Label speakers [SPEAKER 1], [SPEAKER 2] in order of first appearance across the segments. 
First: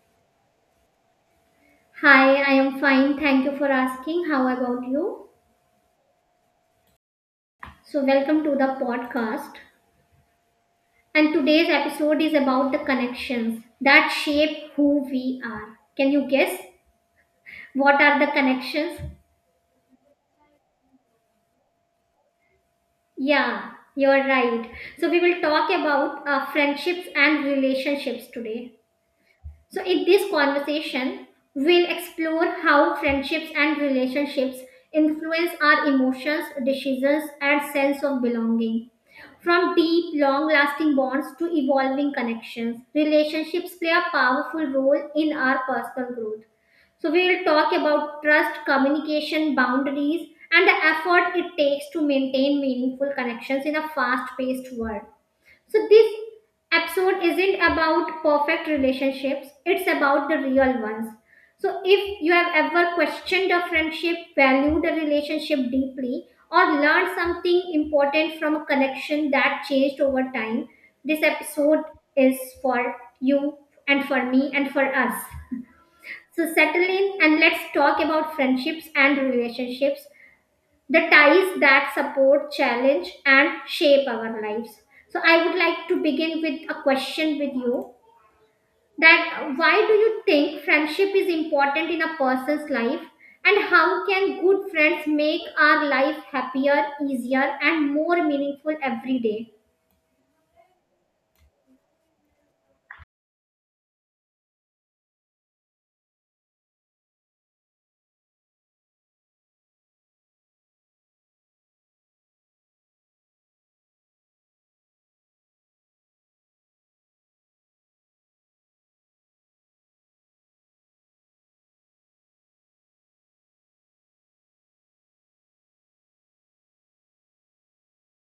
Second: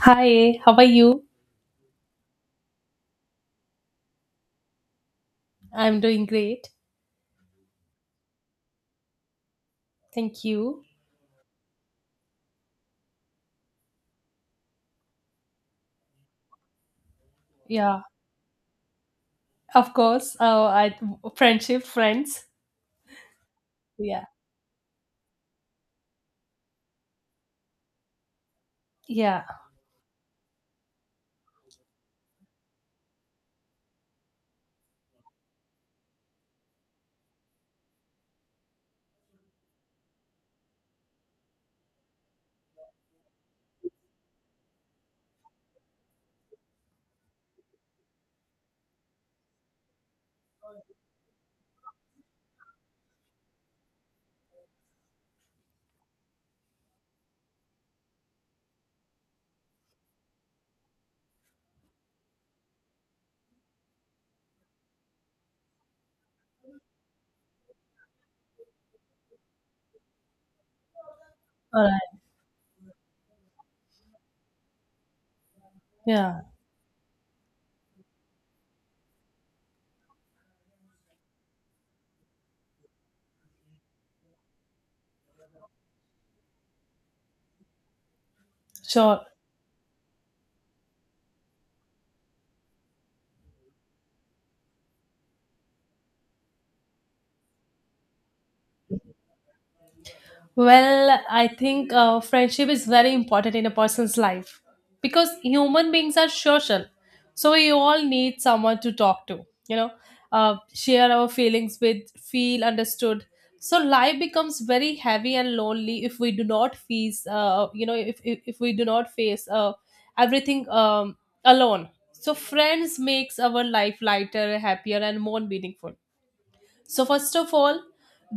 [SPEAKER 1] Hi, how are you?
[SPEAKER 2] Hi, I am fine. Thank you for asking. How about you?
[SPEAKER 1] I'm doing great.
[SPEAKER 2] Welcome to the podcast.
[SPEAKER 1] Thank you.
[SPEAKER 2] And today's episode is about the connections that shape who we are. Can you guess? What
[SPEAKER 1] Yeah,
[SPEAKER 2] are the connections?
[SPEAKER 1] of course. I friendship, friends.
[SPEAKER 2] Yeah, you're
[SPEAKER 1] Yeah,
[SPEAKER 2] right. So, we will talk about friendships and relationships today.
[SPEAKER 1] yeah.
[SPEAKER 2] So, in this conversation, we'll explore how friendships and relationships influence our emotions, decisions, and sense of belonging. From deep, long lasting bonds to evolving connections, relationships play a powerful role in our personal growth. So, we will talk about trust, communication, boundaries, and the effort it takes to maintain meaningful connections in a fast paced world. So this episode isn't about perfect relationships, it's about the real ones. So if you have ever questioned a friendship, valued a relationship deeply, or learned something important from a connection that changed over time, this episode
[SPEAKER 1] All right.
[SPEAKER 2] is for you and for me and for us.
[SPEAKER 1] Yeah,
[SPEAKER 2] So settle in and let's talk about friendships and relationships, the ties that support, challenge, and shape our lives. So, I would like to begin with a question with you,
[SPEAKER 1] sure.
[SPEAKER 2] that why do you think friendship is important in a person's life, and how can good friends make our life happier, easier, and more meaningful every day?
[SPEAKER 1] I think friendship is very important in a person's life because human beings are social. So we all need someone to talk to, share our feelings with, feel understood. So life becomes very heavy and lonely if we do not face, you know, if we do not face everything alone. So friends makes our life lighter, happier, and more meaningful. So, first of all,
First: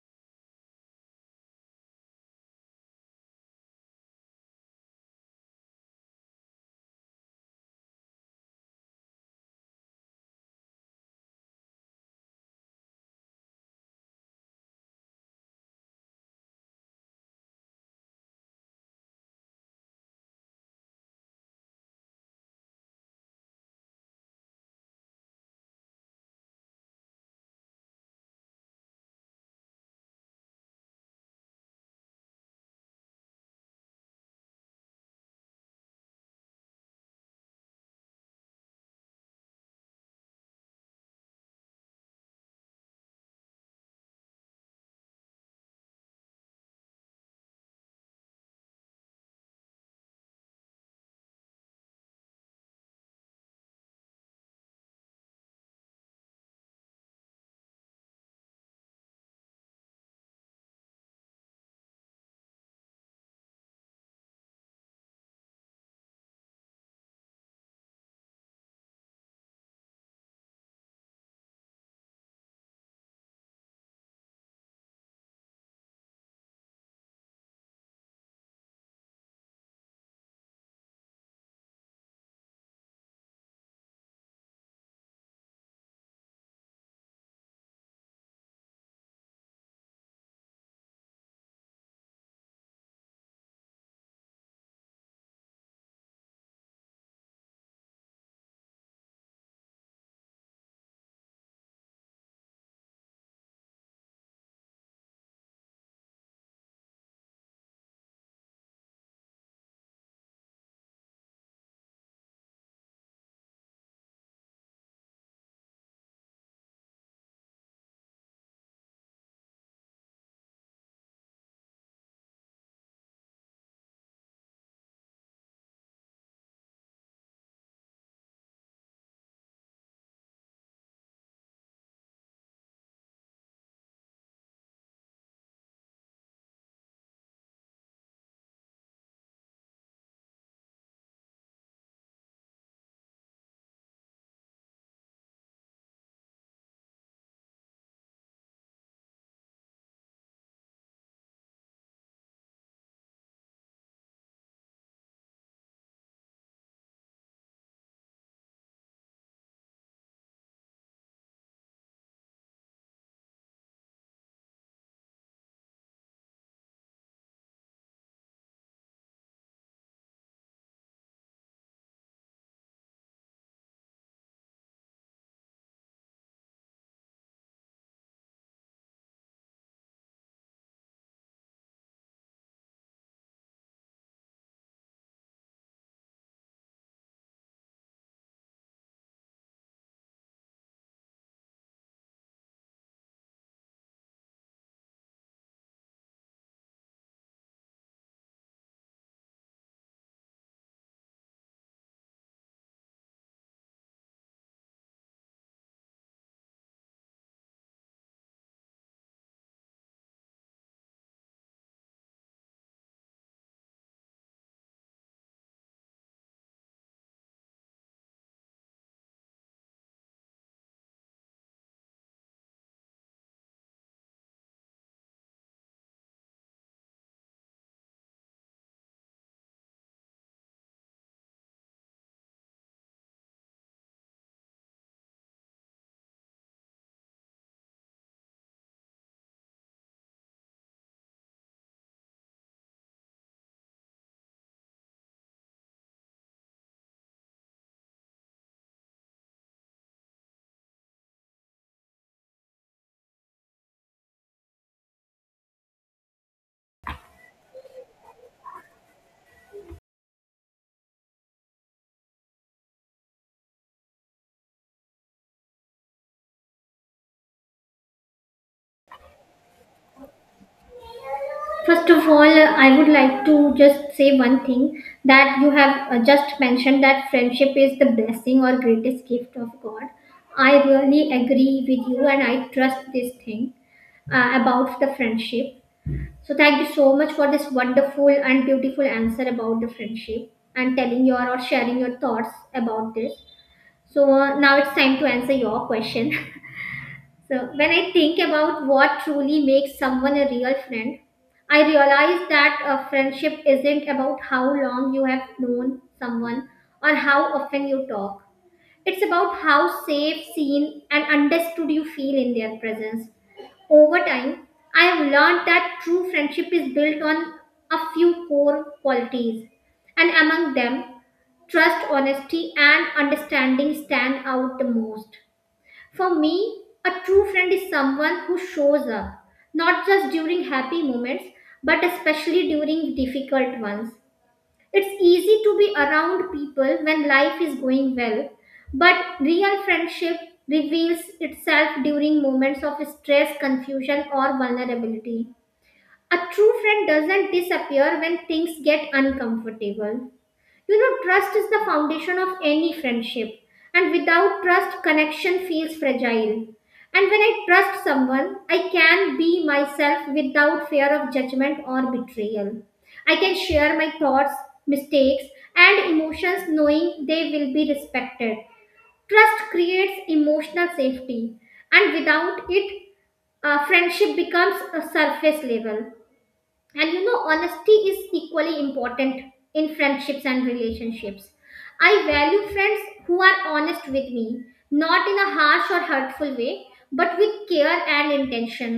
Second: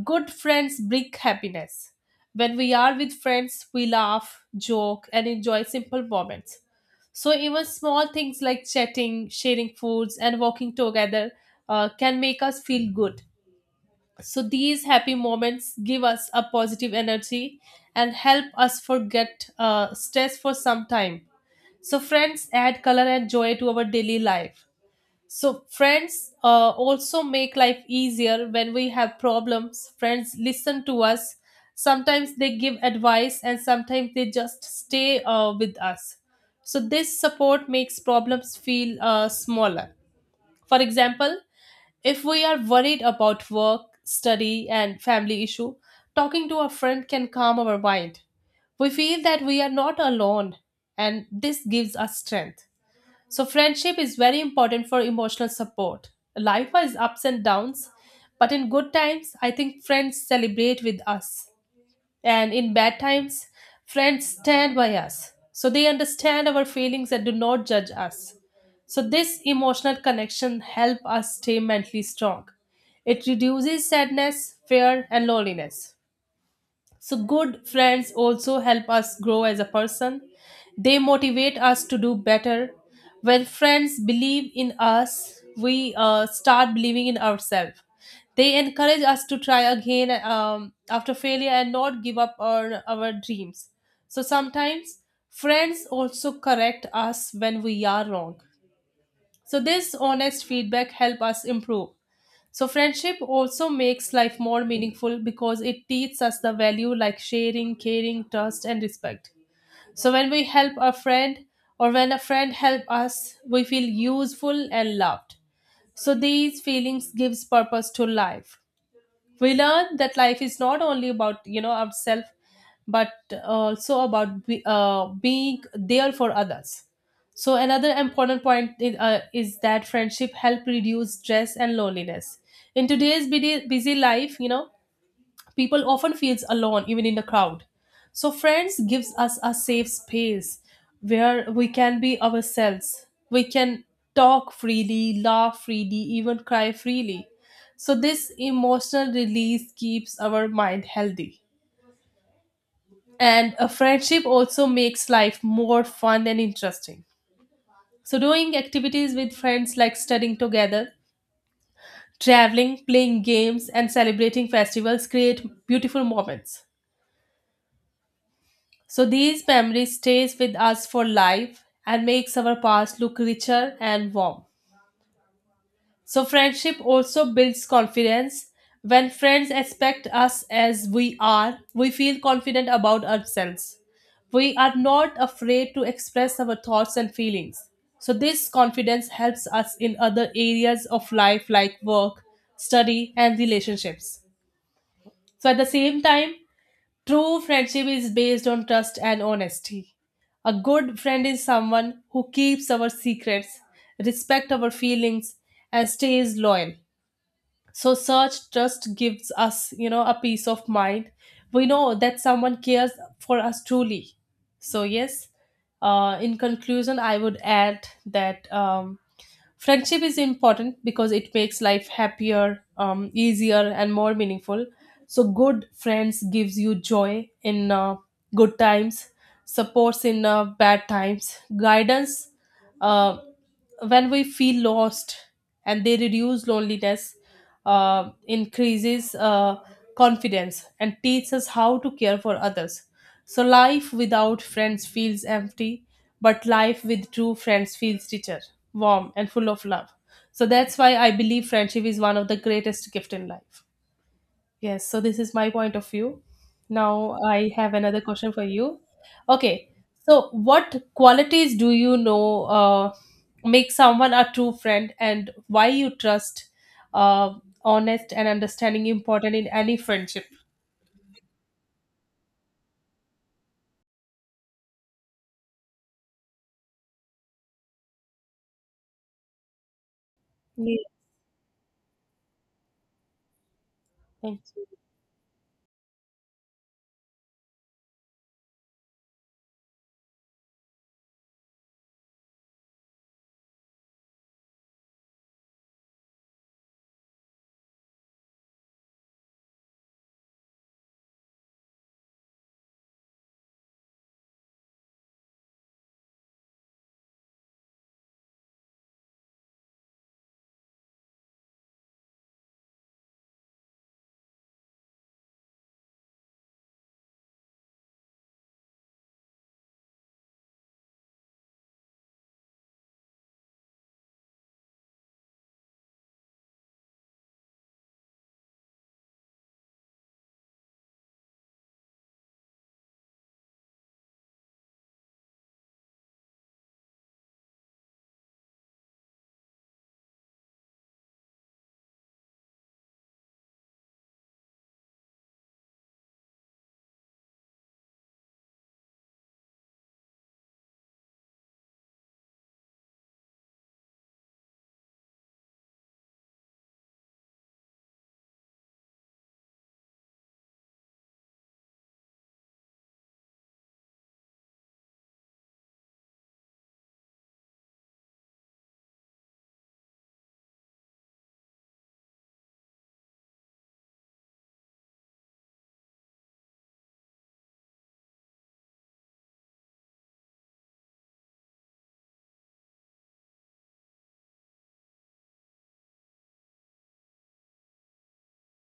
[SPEAKER 1] good friends bring happiness. When we are with friends, we laugh, joke, and enjoy simple moments. So, even small things like chatting, sharing foods, and walking together can make us feel good. So, these happy moments give us a positive energy and help us forget stress for some time. So, friends add color and joy to our daily life. So friends also make life easier. When we have problems, friends listen to us. Sometimes they give advice, and sometimes they just stay with us. So this support makes problems feel smaller. For example, if we are worried about work, study, and family issue, talking to a friend can calm our mind. We feel that we are not alone, and this gives us strength. So, friendship is very important for emotional support. Life has ups and downs, but in good times, I think friends celebrate with us. And in bad times, friends stand by us. So, they understand our feelings and do not judge us. So, this emotional connection helps us stay mentally strong. It reduces sadness, fear, and loneliness. So, good friends also help us grow as a person. They motivate us to do better. When friends believe in us, we start believing in ourselves. They encourage us to try again after failure and not give up on our dreams. So, sometimes friends also correct us when we are wrong. So this honest feedback help us improve. So friendship also makes life more meaningful because it teaches us the value like sharing, caring, trust, and respect. So when we help a friend, or when a friend help us, we feel useful and loved. So these feelings gives purpose to life. We learn that life is not only about, you know, ourselves, but also about being there for others. So another important point is that friendship help reduce stress and loneliness. In today's busy, busy life, you know, people often feels alone even in the crowd. So friends gives us a safe space where we can be ourselves. We can talk freely, laugh freely, even cry freely. So this emotional release keeps our mind healthy. And a friendship also makes life more fun and interesting. So doing activities with friends, like studying together, traveling, playing games, and celebrating festivals create beautiful moments. So these memories stays with us for life and makes our past look richer and warm. So friendship also builds confidence. When friends expect us as we are, we feel confident about ourselves. We are not afraid to express our thoughts and feelings. So this confidence helps us in other areas of life like work, study, and relationships. So at the same time, true friendship is based on trust and honesty. A good friend is someone who keeps our secrets, respects our feelings, and stays loyal. So search just gives us, you know, a peace of mind. We know that someone cares for us truly. So yes, in conclusion I would add that friendship is important because it makes life happier, easier, and more meaningful. So good friends gives you joy in good times, supports in bad times, guidance uh, when we feel lost, and they reduce loneliness, increases confidence, and teaches us how to care for others. So life without friends feels empty, but life with true friends feels richer, warm, and full of love. So that's why I believe friendship is one of the greatest gift in life. Yes, so this is my point of view. Now I have another question for you. Okay, so what qualities do you know make someone a true friend, and why you trust, uh, honest, and understanding important in any friendship?
[SPEAKER 2] First of all, I would like to just say one thing that you have just mentioned that friendship is the blessing or greatest gift of God. I
[SPEAKER 1] Yeah,
[SPEAKER 2] really agree with you and I trust this thing
[SPEAKER 1] thank you.
[SPEAKER 2] about the friendship. So, thank you so much for this wonderful and beautiful answer about the friendship and telling your or sharing your thoughts about this. So, now it's time to answer your question. So, when I think about what truly makes someone a real friend, I realize that a friendship isn't about how long you have known someone or how often you talk. It's about how safe, seen, and understood you feel in their presence. Over time, I have learned that true friendship is built on a few core qualities, and among them, trust, honesty, and understanding stand out the most. For me, a true friend is someone who shows up, not just during happy moments, but especially during difficult ones. It's easy to be around people when life is going well, but real friendship reveals itself during moments of stress, confusion, or vulnerability. A true friend doesn't disappear when things get uncomfortable. You know, trust is the foundation of any friendship, and without trust, connection feels fragile. And when I trust someone, I can be myself without fear of judgment or betrayal. I can share my thoughts, mistakes, and emotions knowing they will be respected. Trust creates emotional safety, and without it, friendship becomes a surface level. And you know, honesty is equally important in friendships and relationships. I value friends who are honest with me, not in a harsh or hurtful way, but with care and intention.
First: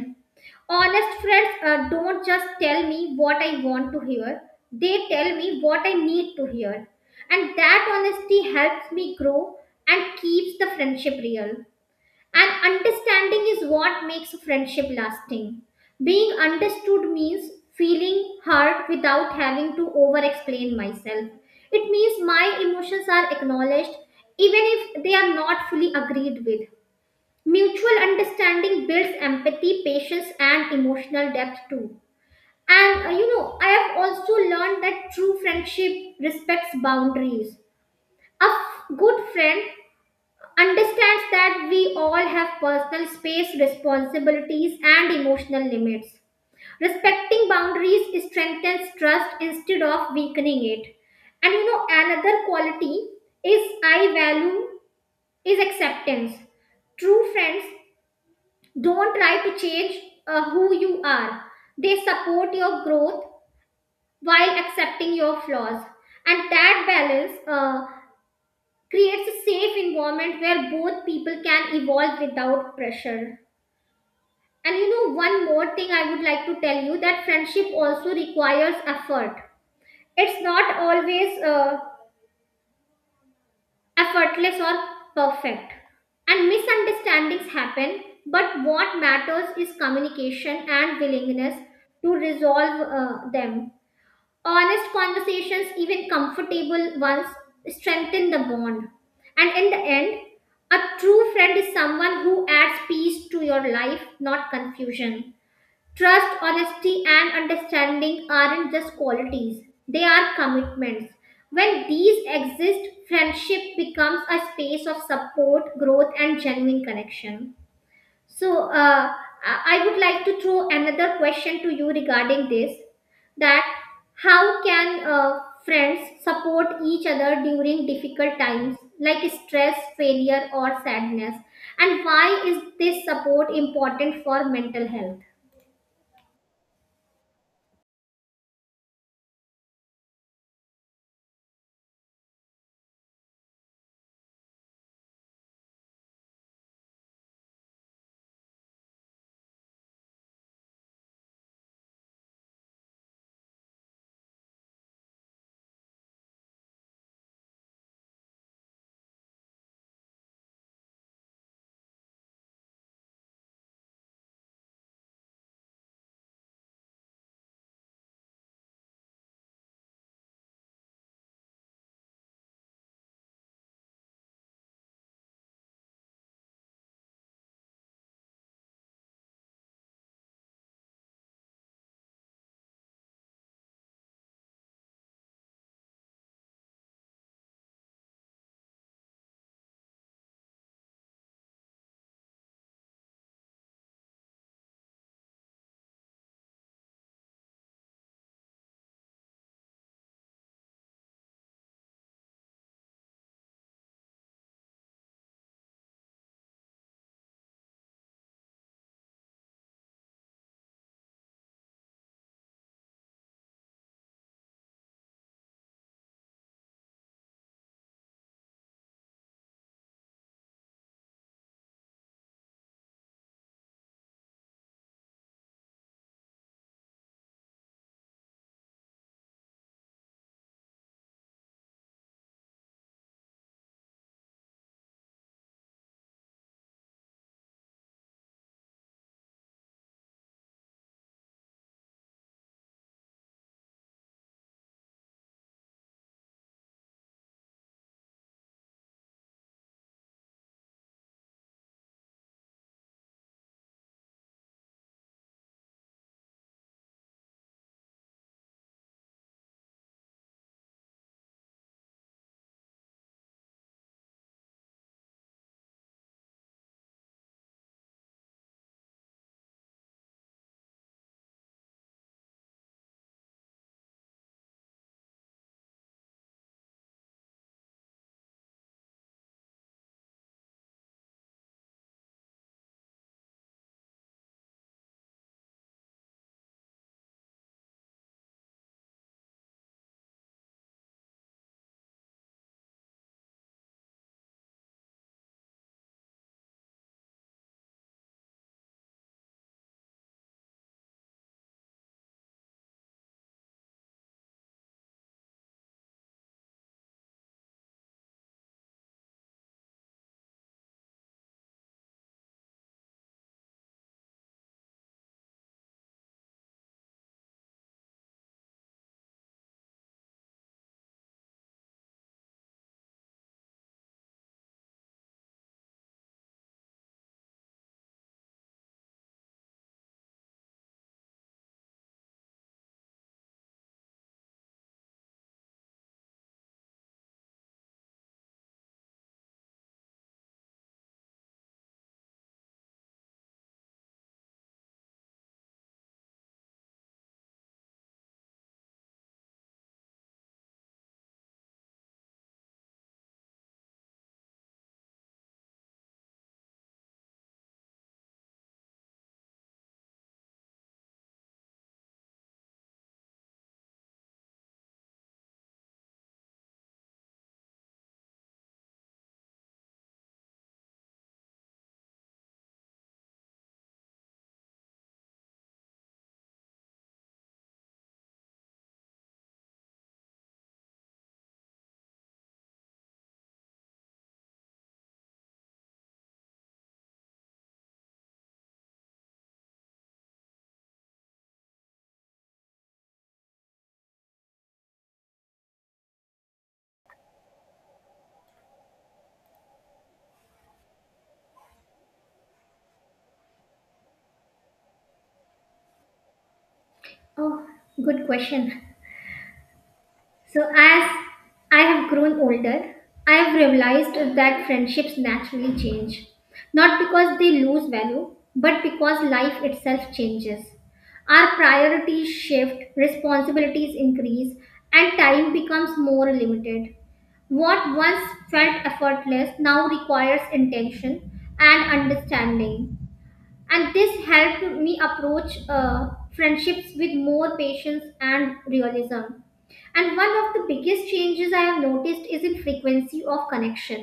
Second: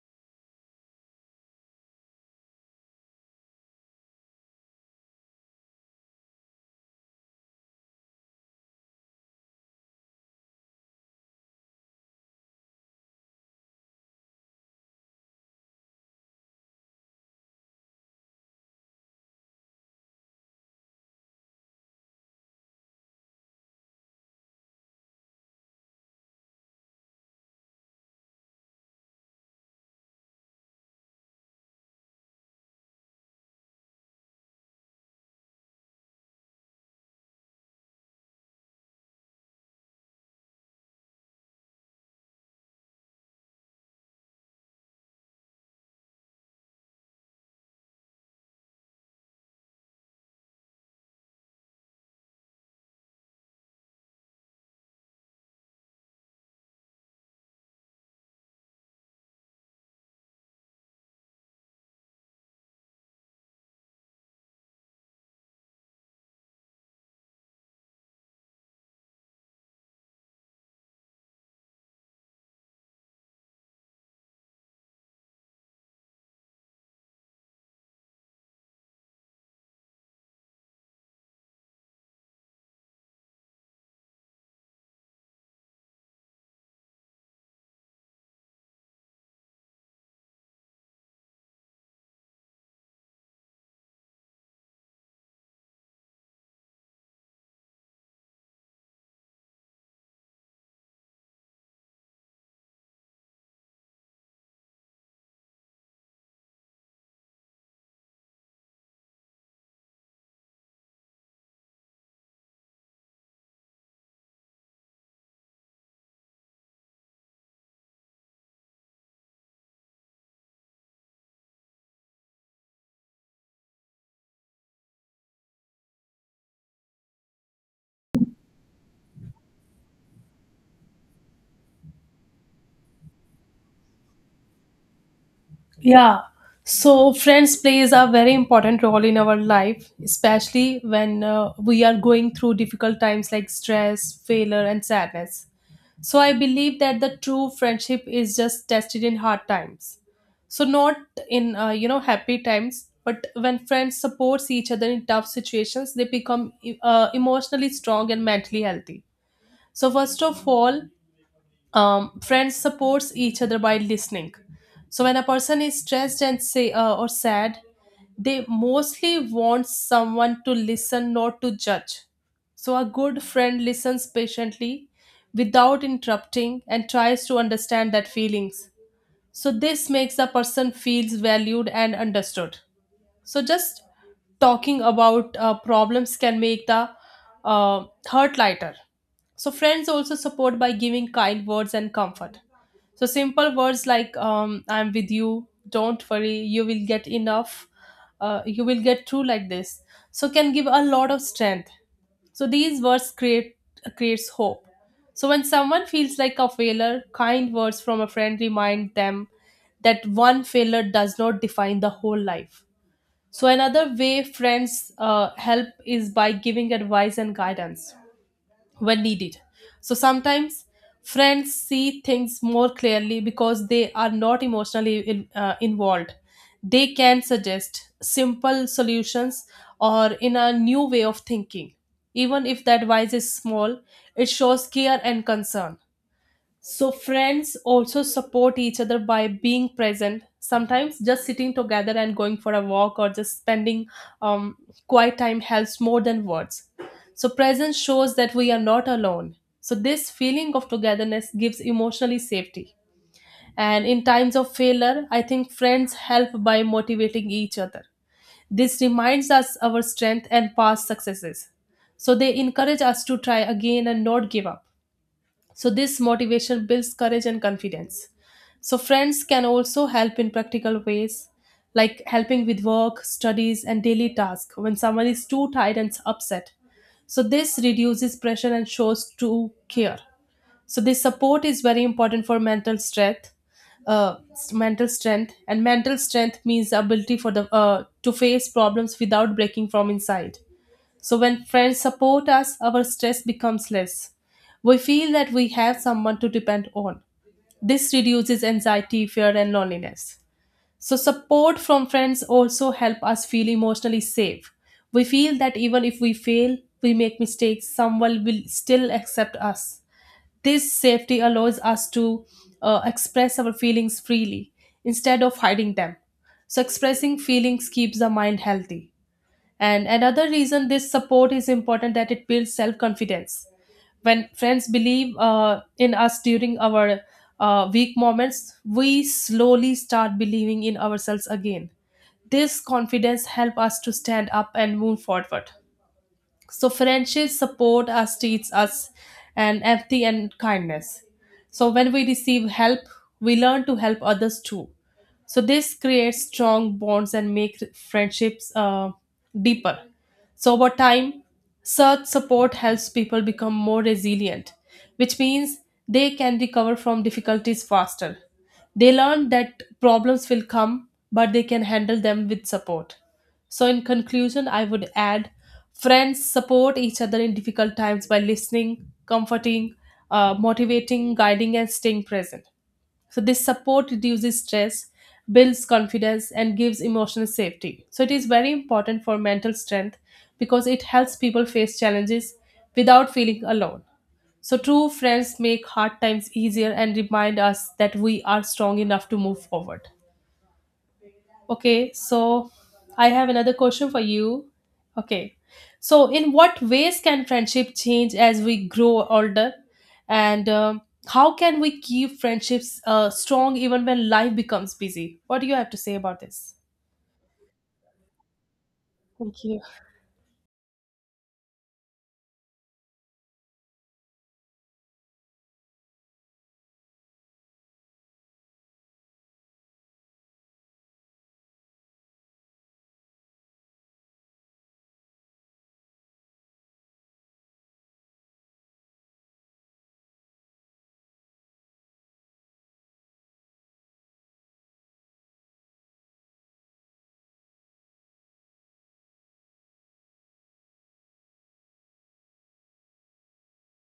[SPEAKER 2] Honest friends don't just tell me what I want to hear, they tell me what I need to hear, and that honesty helps me grow and keeps the friendship real. And understanding is what makes a friendship lasting. Being understood means feeling heard without having to over explain myself. It means my emotions are acknowledged even if they are not fully agreed with. Mutual understanding builds empathy, patience, and emotional depth too. And you know, I have also learned that true friendship respects boundaries. Good friend understands that we all have personal space, responsibilities, and emotional limits. Respecting boundaries strengthens trust instead of weakening it. And you know, another quality is I value is acceptance. True friends don't try to change who you are, they support your growth while accepting your flaws. And that balance creates a safe environment where both people can evolve without pressure. And you know, one more thing I would like to tell you that friendship also requires effort. It's not always effortless or perfect. And misunderstandings happen, but what matters is communication and willingness to resolve them. Honest conversations, even comfortable ones, strengthen the bond. And in the end, a true friend is someone who adds peace to your life, not confusion. Trust, honesty, and understanding aren't just qualities, they are commitments. When these exist, friendship becomes a space of support, growth, and genuine connection. So, I would like to throw another question to you regarding this, that how can friends support each other during difficult times like stress, failure, or sadness? And why is this support important for mental health?
[SPEAKER 1] Yeah. So friends plays a very important role in our life, especially when we are going through difficult times like stress, failure, and sadness. So I believe that the true friendship is just tested in hard times. So not in, you know, happy times, but when friends supports each other in tough situations, they become emotionally strong and mentally healthy. So first of all, friends supports each other by listening. So when a person is stressed and say or sad, they mostly want someone to listen, not to judge. So a good friend listens patiently without interrupting and tries to understand that feelings. So this makes a person feels valued and understood. So just talking about problems can make the hurt lighter. So friends also support by giving kind words and comfort. So simple words like "I'm with you," "Don't worry," "You will get enough," "You will get through," like this. So can give a lot of strength. So these words creates hope. So when someone feels like a failure, kind words from a friend remind them that one failure does not define the whole life. So, another way friends help is by giving advice and guidance when needed. So, sometimes friends see things more clearly because they are not emotionally involved. They can suggest simple solutions or in a new way of thinking. Even if the advice is small, it shows care and concern. So, friends also support each other by being present. Sometimes just sitting together and going for a walk or just spending um, quiet time helps more than words. So, presence shows that we are not alone. So, this feeling of togetherness gives emotionally safety. And in times of failure, I think friends help by motivating each other. This reminds us our strength and past successes. So, they encourage us to try again and not give up. So, this motivation builds courage and confidence. So, friends can also help in practical ways, like helping with work, studies, and daily tasks when someone is too tired and upset. So, this reduces pressure and shows true care. So, this support is very important for mental strength. Uh, mental strength and mental strength means ability for the to face problems without breaking from inside. So when friends support us, our stress becomes less. We feel that we have someone to depend on. This reduces anxiety, fear, and loneliness. So support from friends also help us feel emotionally safe. We feel that even if we fail, we make mistakes, someone will still accept us. This safety allows us to express our feelings freely instead of hiding them. So expressing feelings keeps the mind healthy. And another reason this support is important that it builds self confidence. When friends believe in us during our weak moments, we slowly start believing in ourselves again. This confidence helps us to stand up and move forward. So friendships support us, teach us, and empathy and kindness. So when we receive help, we learn to help others too. So this creates strong bonds and make friendships deeper. So over time, such support helps people become more resilient, which means they can recover from difficulties faster. They learn that problems will come, but they can handle them with support. So, in conclusion, I would add friends support each other in difficult times by listening, comforting, motivating, guiding, and staying present. So, this support reduces stress, builds confidence, and gives emotional safety. So, it is very important for mental strength because it helps people face challenges without feeling alone. So, true friends make hard times easier and remind us that we are strong enough to move forward. Okay, so I have another question for you. Okay, so in what ways can friendship change as we grow older, and how can we keep friendships strong even when life becomes busy? What do you have to say about this?
[SPEAKER 2] Oh, good question.
[SPEAKER 1] Thank you.
[SPEAKER 2] So, as I have grown older, I have realized that friendships naturally change. Not because they lose value, but because life itself changes. Our priorities shift, responsibilities increase, and time becomes more limited. What once felt effortless now requires intention and understanding, and this helped me approach friendships with more patience and realism. And one of the biggest changes I have noticed is in frequency of connection.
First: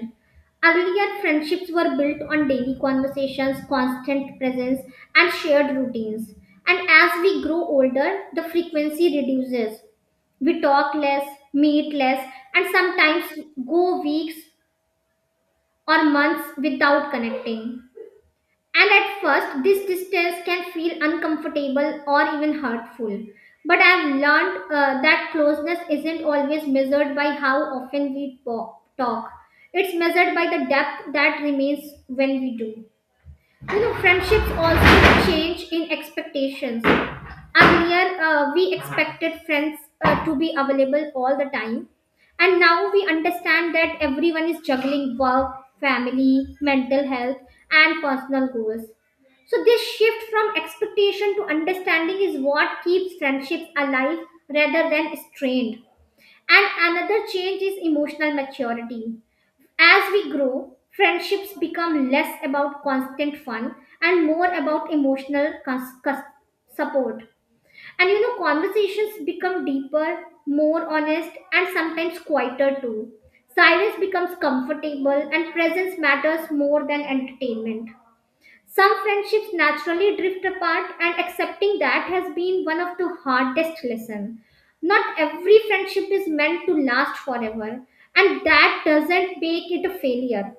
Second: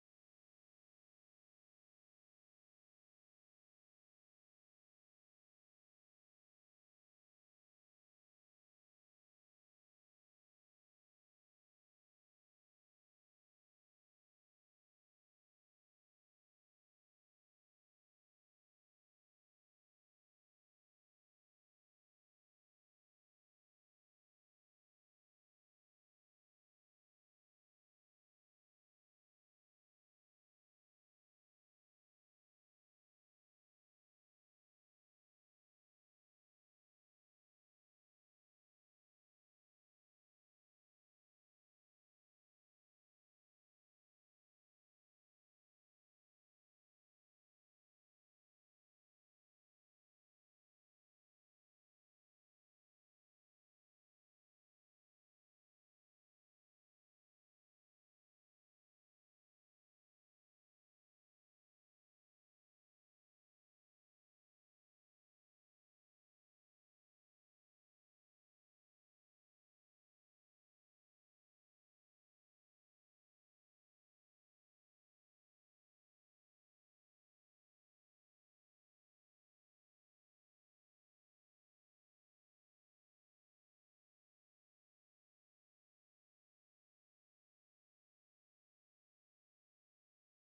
[SPEAKER 2] Earlier, friendships were built on daily conversations, constant presence, and shared routines. And as we grow older, the frequency reduces. We talk less, meet less, and sometimes go weeks or months without connecting. And at first, this distance can feel uncomfortable or even hurtful. But I've learned that closeness isn't always measured by how often talk, it's measured by the depth that remains when we do. You know, friendships also change in expectations. Earlier we expected friends to be available all the time, and now we understand that everyone is juggling work, family, mental health, and personal goals. So this shift from expectation to understanding is what keeps friendships alive rather than strained. And another change is emotional maturity. As we grow, friendships become less about constant fun and more about emotional support. And you know, conversations become deeper, more honest, and sometimes quieter too. Silence becomes comfortable, and presence matters more than entertainment. Some friendships naturally drift apart, and accepting that has been one of the hardest lessons. Not every friendship is meant to last forever, and that doesn't make it a failure.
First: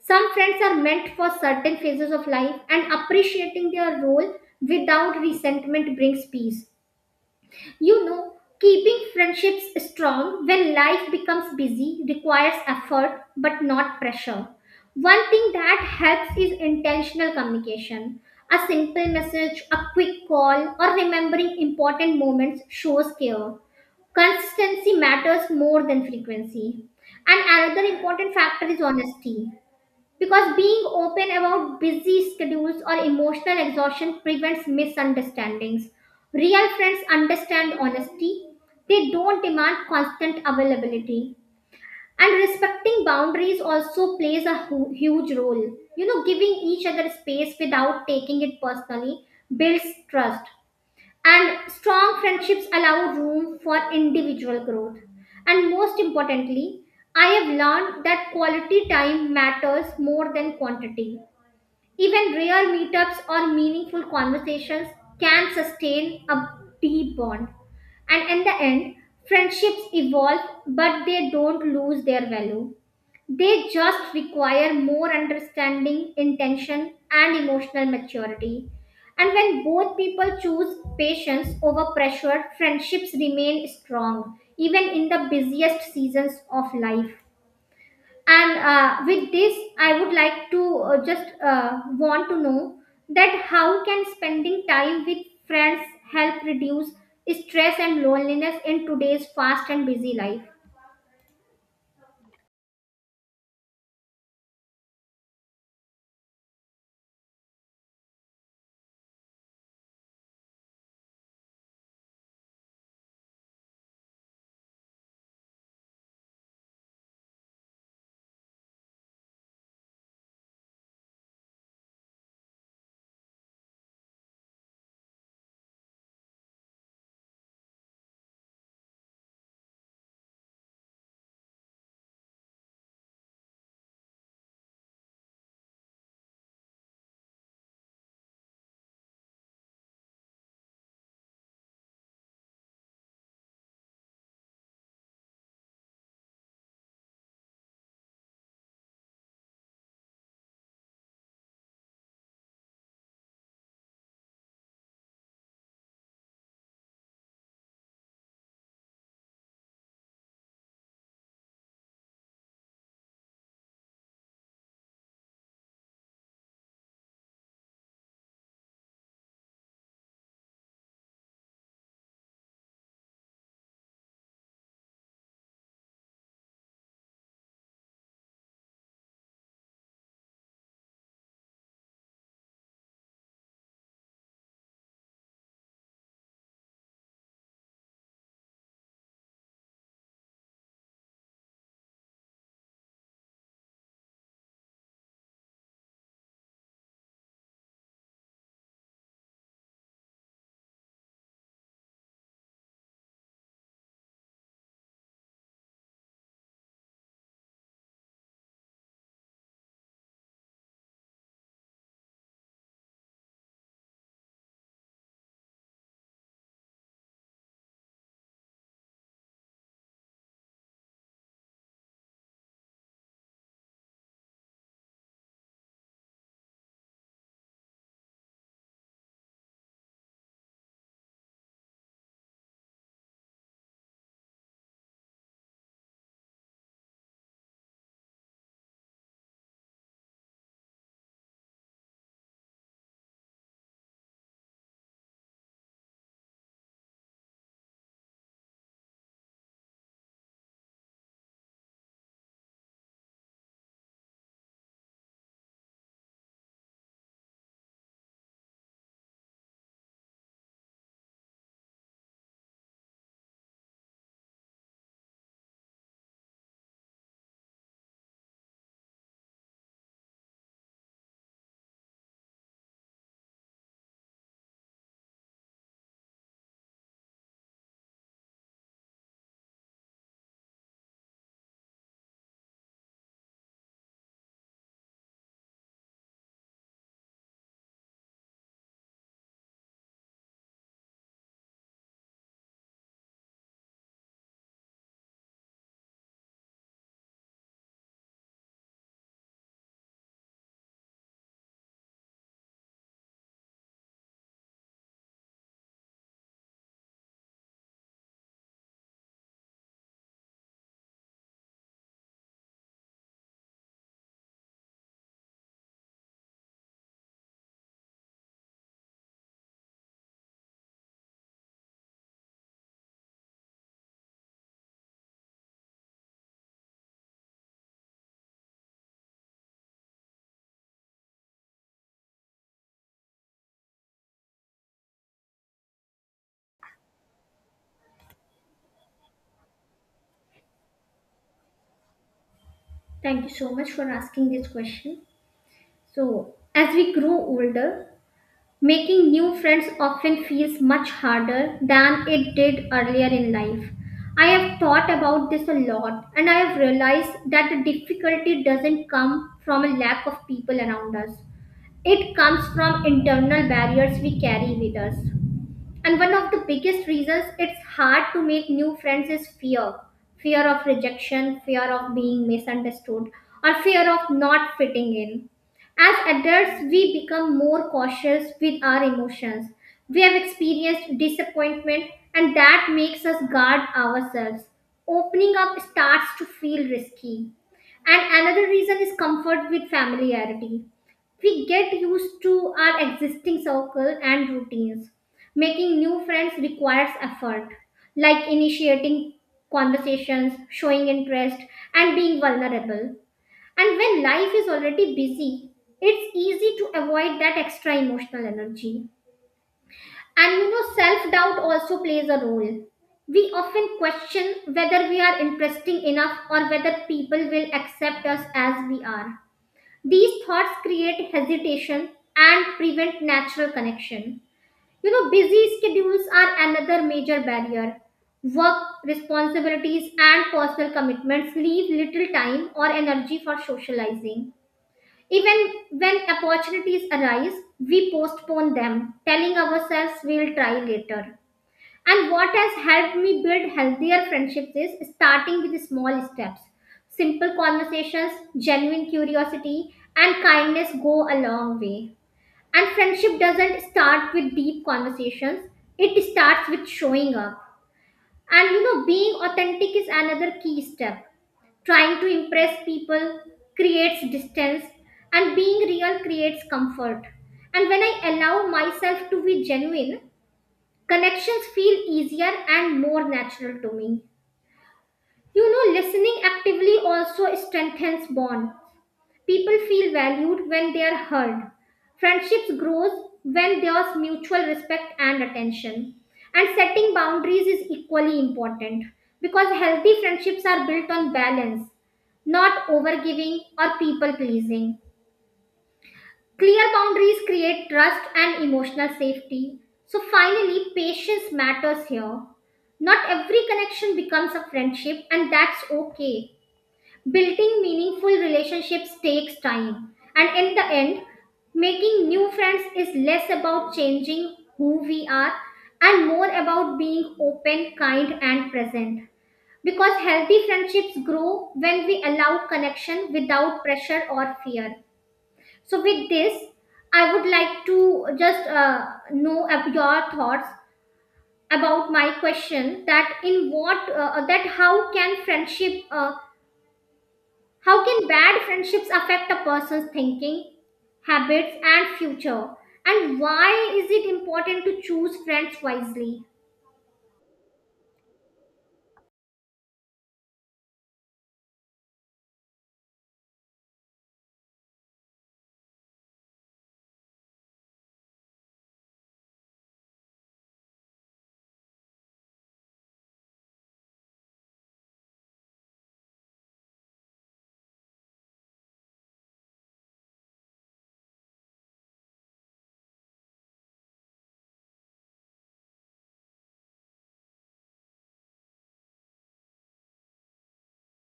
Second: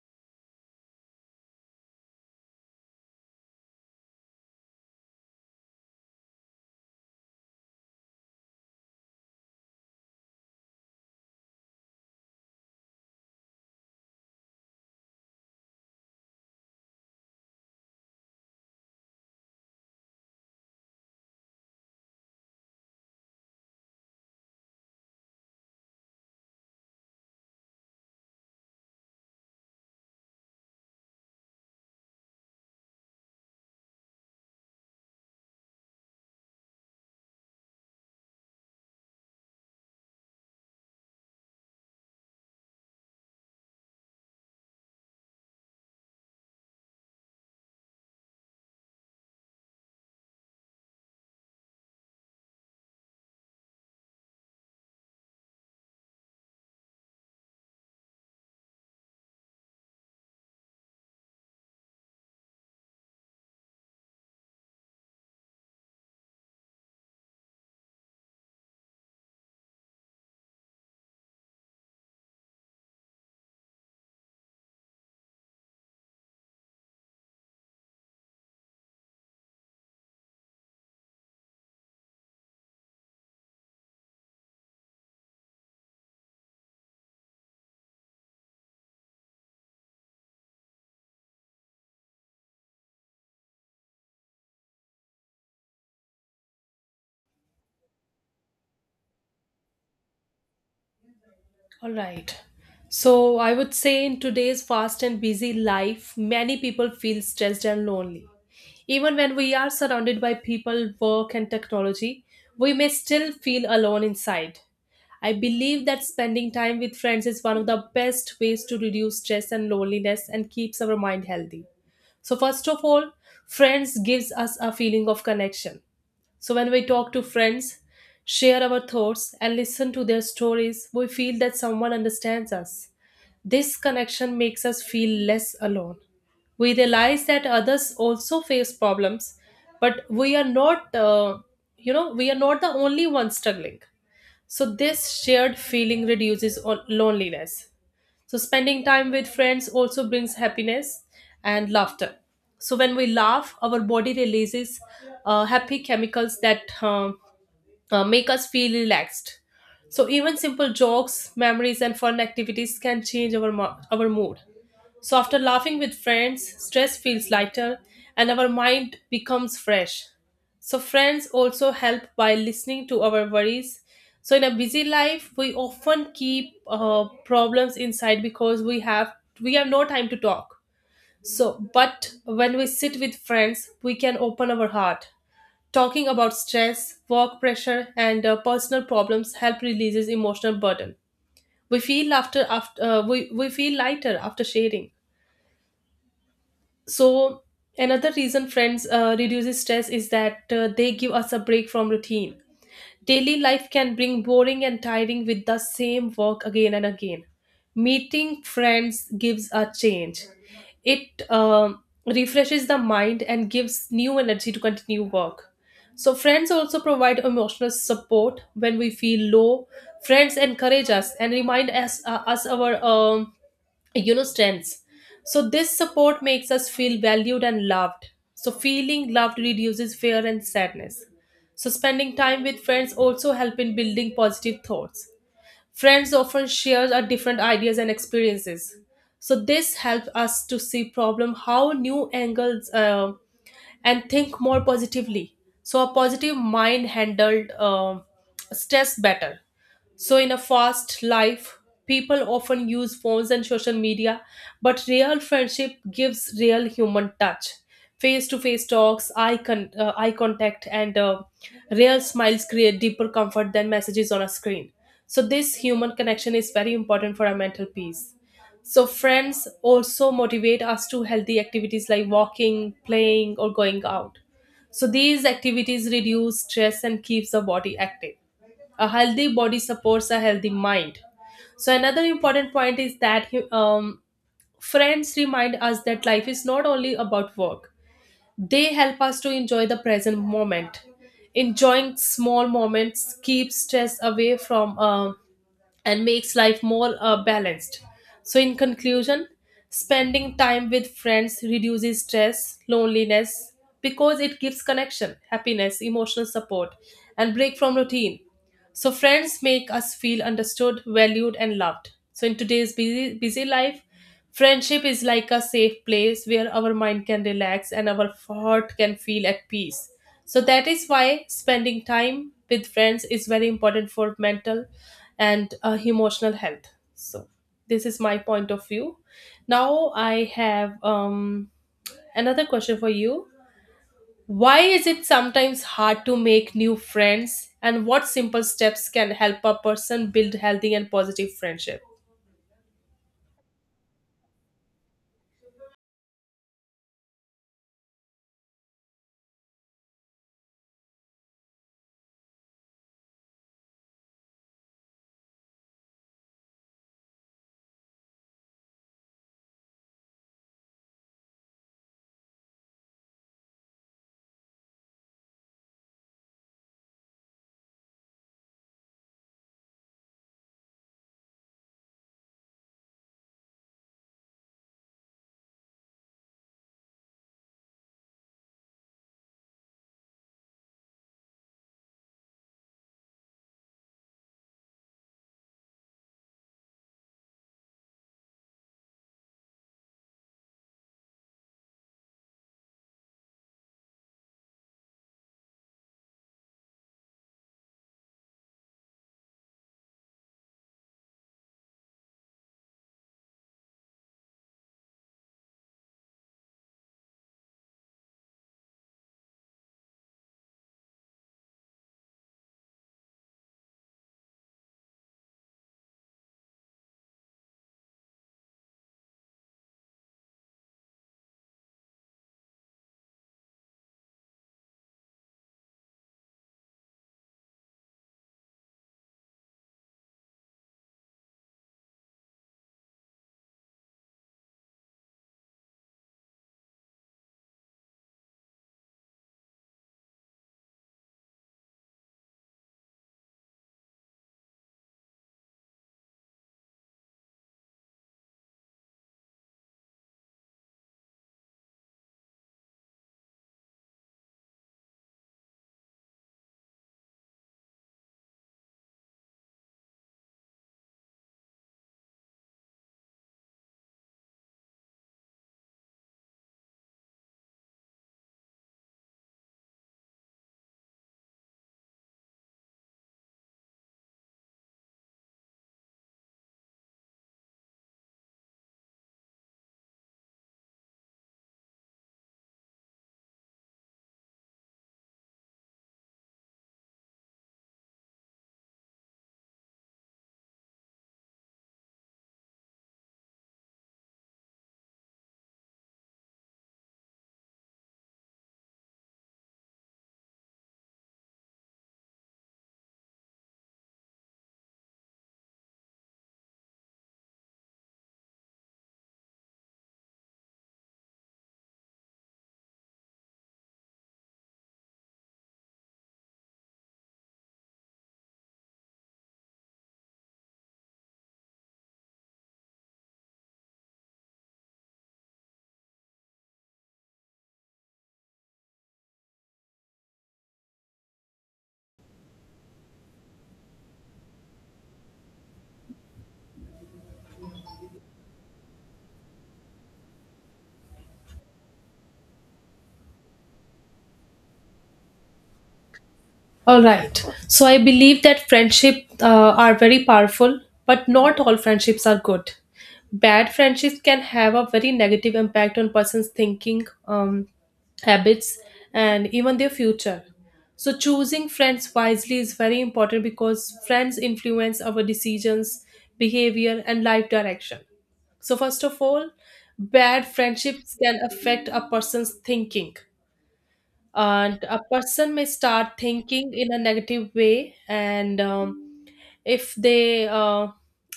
[SPEAKER 2] Some friends are meant for certain phases of life, and appreciating their role without resentment brings peace. You know, keeping friendships strong when life becomes busy requires effort but not pressure. One thing that helps is intentional communication. A simple message, a quick call, or remembering important moments shows care. Consistency matters more than frequency. And another important factor is honesty. Because being open about busy schedules or emotional exhaustion prevents misunderstandings. Real friends understand honesty, they don't demand constant availability. And respecting boundaries also plays a huge role. You know, giving each other space without taking it personally builds trust. And strong friendships allow room for individual growth. And most importantly, I have learned that quality time matters more than quantity. Even rare meetups or meaningful conversations can sustain a deep bond. And in the end, friendships evolve, but they don't lose their value. They just require more understanding, intention, and emotional maturity. And when both people choose patience over pressure, friendships remain strong, even in the busiest seasons of life. And with this, I would like to just want to know that how can spending time with friends help reduce stress and loneliness in today's fast and busy life?
[SPEAKER 1] All right. So, I would say in today's fast and busy life, many people feel stressed and lonely. Even when we are surrounded by people, work, and technology, we may still feel alone inside. I believe that spending time with friends is one of the best ways to reduce stress and loneliness and keeps our mind healthy. So first of all, friends gives us a feeling of connection. So when we talk to friends, share our thoughts, and listen to their stories, we feel that someone understands us. This connection makes us feel less alone. We realize that others also face problems, but we are not the only ones struggling. So this shared feeling reduces loneliness. So, spending time with friends also brings happiness and laughter. So, when we laugh, our body releases happy chemicals that make us feel relaxed. So, even simple jokes, memories, and fun activities can change our mood. So, after laughing with friends, stress feels lighter and our mind becomes fresh. So, friends also help by listening to our worries. So, in a busy life, we often keep problems inside because we have no time to talk. But when we sit with friends, we can open our heart. Talking about stress, work pressure, and personal problems help releases emotional burden. We feel lighter after sharing. So another reason friends reduces stress is that they give us a break from routine. Daily life can bring boring and tiring with the same work again and again. Meeting friends gives a change. It refreshes the mind and gives new energy to continue work. So friends also provide emotional support when we feel low. Friends encourage us and remind us our strengths. So this support makes us feel valued and loved. So feeling loved reduces fear and sadness. So spending time with friends also help in building positive thoughts. Friends often share our different ideas and experiences. So this helps us to see problem how new angles and think more positively. So a positive mind handled stress better. So, in a fast life, people often use phones and social media, but real friendship gives real human touch. Face to face talks, eye contact, and real smiles create deeper comfort than messages on a screen. So, this human connection is very important for our mental peace. So, friends also motivate us to healthy activities like walking, playing, or going out. So, these activities reduce stress and keeps the body active. A healthy body supports a healthy mind. So another important point is that friends remind us that life is not only about work. They help us to enjoy the present moment. Enjoying small moments keeps stress away from and makes life more balanced. So in conclusion, spending time with friends reduces stress loneliness because it gives connection happiness emotional support and break from routine. So friends make us feel understood, valued, and loved. So in today's busy life, friendship is like a safe place where our mind can relax and our heart can feel at peace. So that is why spending time with friends is very important for mental and emotional health. So this is my point of view. Now I have another question for you. Why is it sometimes hard to make new friends, and what simple steps can help a person build healthy and positive friendship?
[SPEAKER 2] Thank you so much for asking this question. So, as we grow older, making new friends often feels much harder than it did earlier in life. I have thought about this a lot and I have realized that the difficulty doesn't come from a lack of people around us. It comes from internal barriers we carry with us. And one of the biggest reasons it's hard to make new friends is fear, fear of rejection, fear of being misunderstood, or fear of not fitting in. As adults, we become more cautious with our emotions. We have experienced disappointment, and that makes us guard ourselves. Opening up starts to feel risky. And another reason is comfort with familiarity. We get used to our existing circle and routines. Making new friends requires effort, like initiating conversations, showing interest, and being vulnerable. And when life is already busy, it's easy to avoid that extra emotional energy. And you know, self doubt also plays a role. We often question whether we are interesting enough or whether people will accept us as we are. These thoughts create hesitation and prevent natural connection. You know, busy schedules are another major barrier. Work responsibilities and personal commitments leave little time or energy for socializing. Even when opportunities arise, we postpone them, telling ourselves we'll try later. And what has helped me build healthier friendships is starting with small steps. Simple conversations, genuine curiosity, and kindness go a long way. And friendship doesn't start with deep conversations, it starts with showing up. And you know, being authentic is another key step. Trying to impress people creates distance, and being real creates comfort. And when I allow myself to be genuine, connections feel easier and more natural to me. You know, listening actively also strengthens bond. People feel valued when they are heard. Friendships grows when there's mutual respect and attention. And setting boundaries is equally important because healthy friendships are built on balance, not overgiving or people pleasing. Clear boundaries create trust and emotional safety. So finally, patience matters here. Not every connection becomes a friendship and that's okay. Building meaningful relationships takes time, and in the end, making new friends is less about changing who we are and more about being open, kind, and present. Because healthy friendships grow when we allow connection without pressure or fear. So, with this, I would like to just know your thoughts about my question that in what that how can bad friendships affect a person's thinking, habits, and future? And why is it important to choose friends wisely?
[SPEAKER 1] All right. So I believe that friendship are very powerful, but not all friendships are good. Bad friendships can have a very negative impact on person's thinking, habits, and even their future. So choosing friends wisely is very important because friends influence our decisions, behavior, and life direction. So first of all, bad friendships can affect a person's thinking and a person may start thinking in a negative way, and if they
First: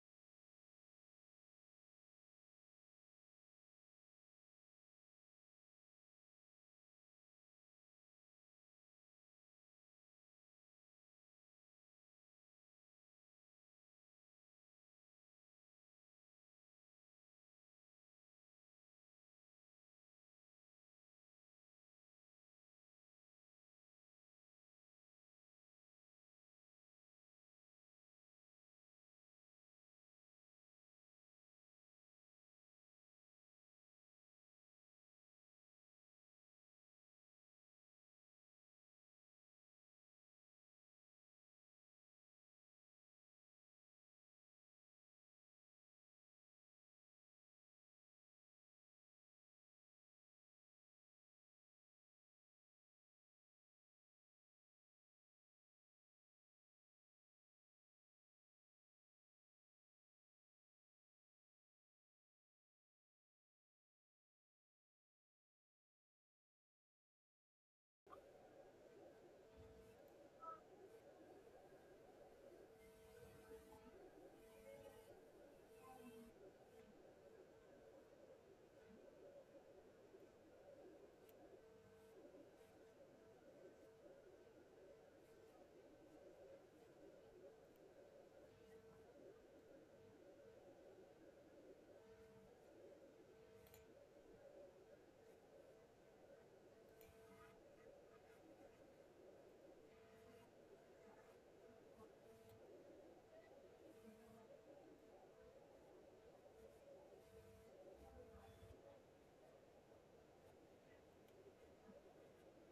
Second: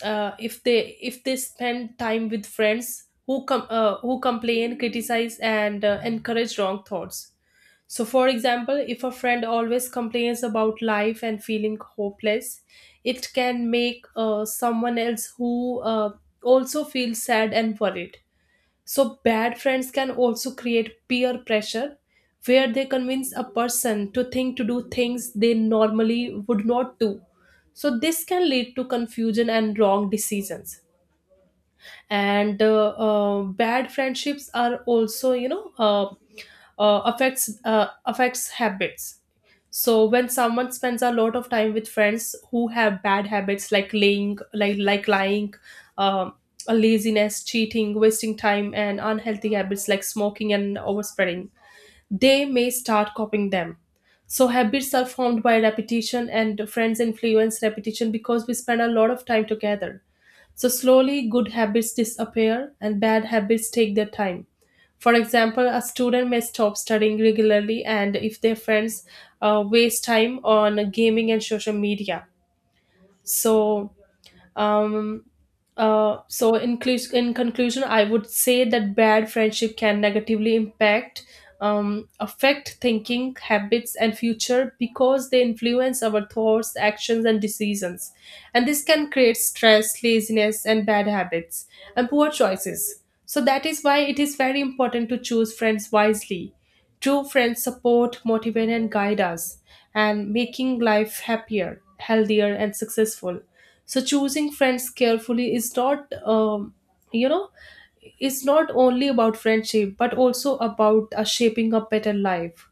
[SPEAKER 1] if they if they spend time with friends who who complain criticize and encourage wrong thoughts. So for example, if a friend always complains about life and feeling hopeless, it can make someone else who also feels sad and worried. So, bad friends can also create peer pressure where they convince a person to think to do things they normally would not do. So, this can lead to confusion and wrong decisions. And bad friendships are also, you know, affects habits. So when someone spends a lot of time with friends who have bad habits like lying, like lying, um, a laziness, cheating, wasting time, and unhealthy habits like smoking and overspreading, they may start copying them. So habits are formed by repetition, and friends influence repetition because we spend a lot of time together. So, slowly, good habits disappear and bad habits take their time. For example, a student may stop studying regularly, and if their friends waste time on gaming and social media. So, um, so in, in conclusion I would say that bad friendship can negatively impact affect thinking habits and future because they influence our thoughts actions and decisions, and this can create stress laziness and bad habits and poor choices. So that is why it is very important to choose friends wisely. True friends support, motivate, and guide us, and making life happier, healthier, and successful. So choosing friends carefully is not, you know, it's not only about friendship but also about shaping a better life.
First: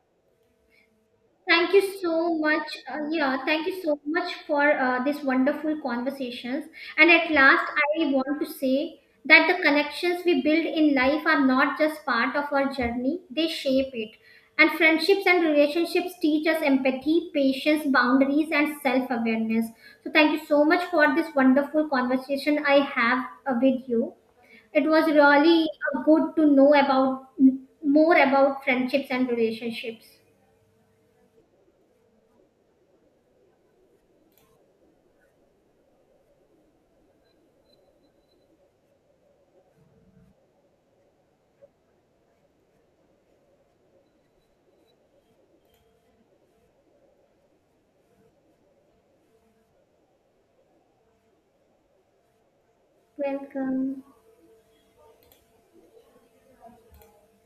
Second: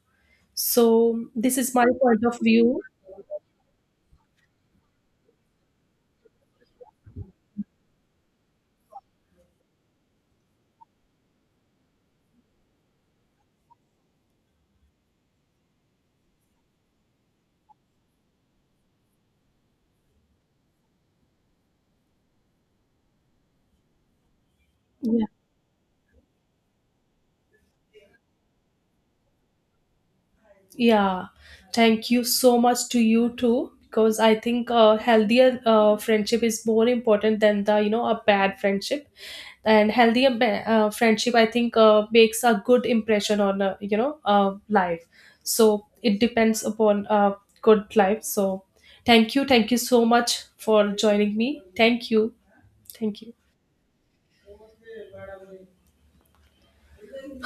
[SPEAKER 1] So this
[SPEAKER 2] Thank
[SPEAKER 1] is
[SPEAKER 2] you
[SPEAKER 1] my point
[SPEAKER 2] so
[SPEAKER 1] of
[SPEAKER 2] much.
[SPEAKER 1] view.
[SPEAKER 2] Yeah, thank you so much for this wonderful conversations. And at last, I want to say that the connections we build in life are not just part of our journey; they shape it. And friendships and relationships teach us empathy, patience, boundaries, and self-awareness. So, thank you so much for this wonderful conversation I have with you. It was really good to know about more about friendships and relationships.
[SPEAKER 1] Yeah, thank you so much to you too, because I think a healthier friendship is more important than the a bad friendship, and healthier friendship I think makes a good impression on life. So it depends upon a good life. So thank you so much for joining me. Thank you.
[SPEAKER 2] Welcome.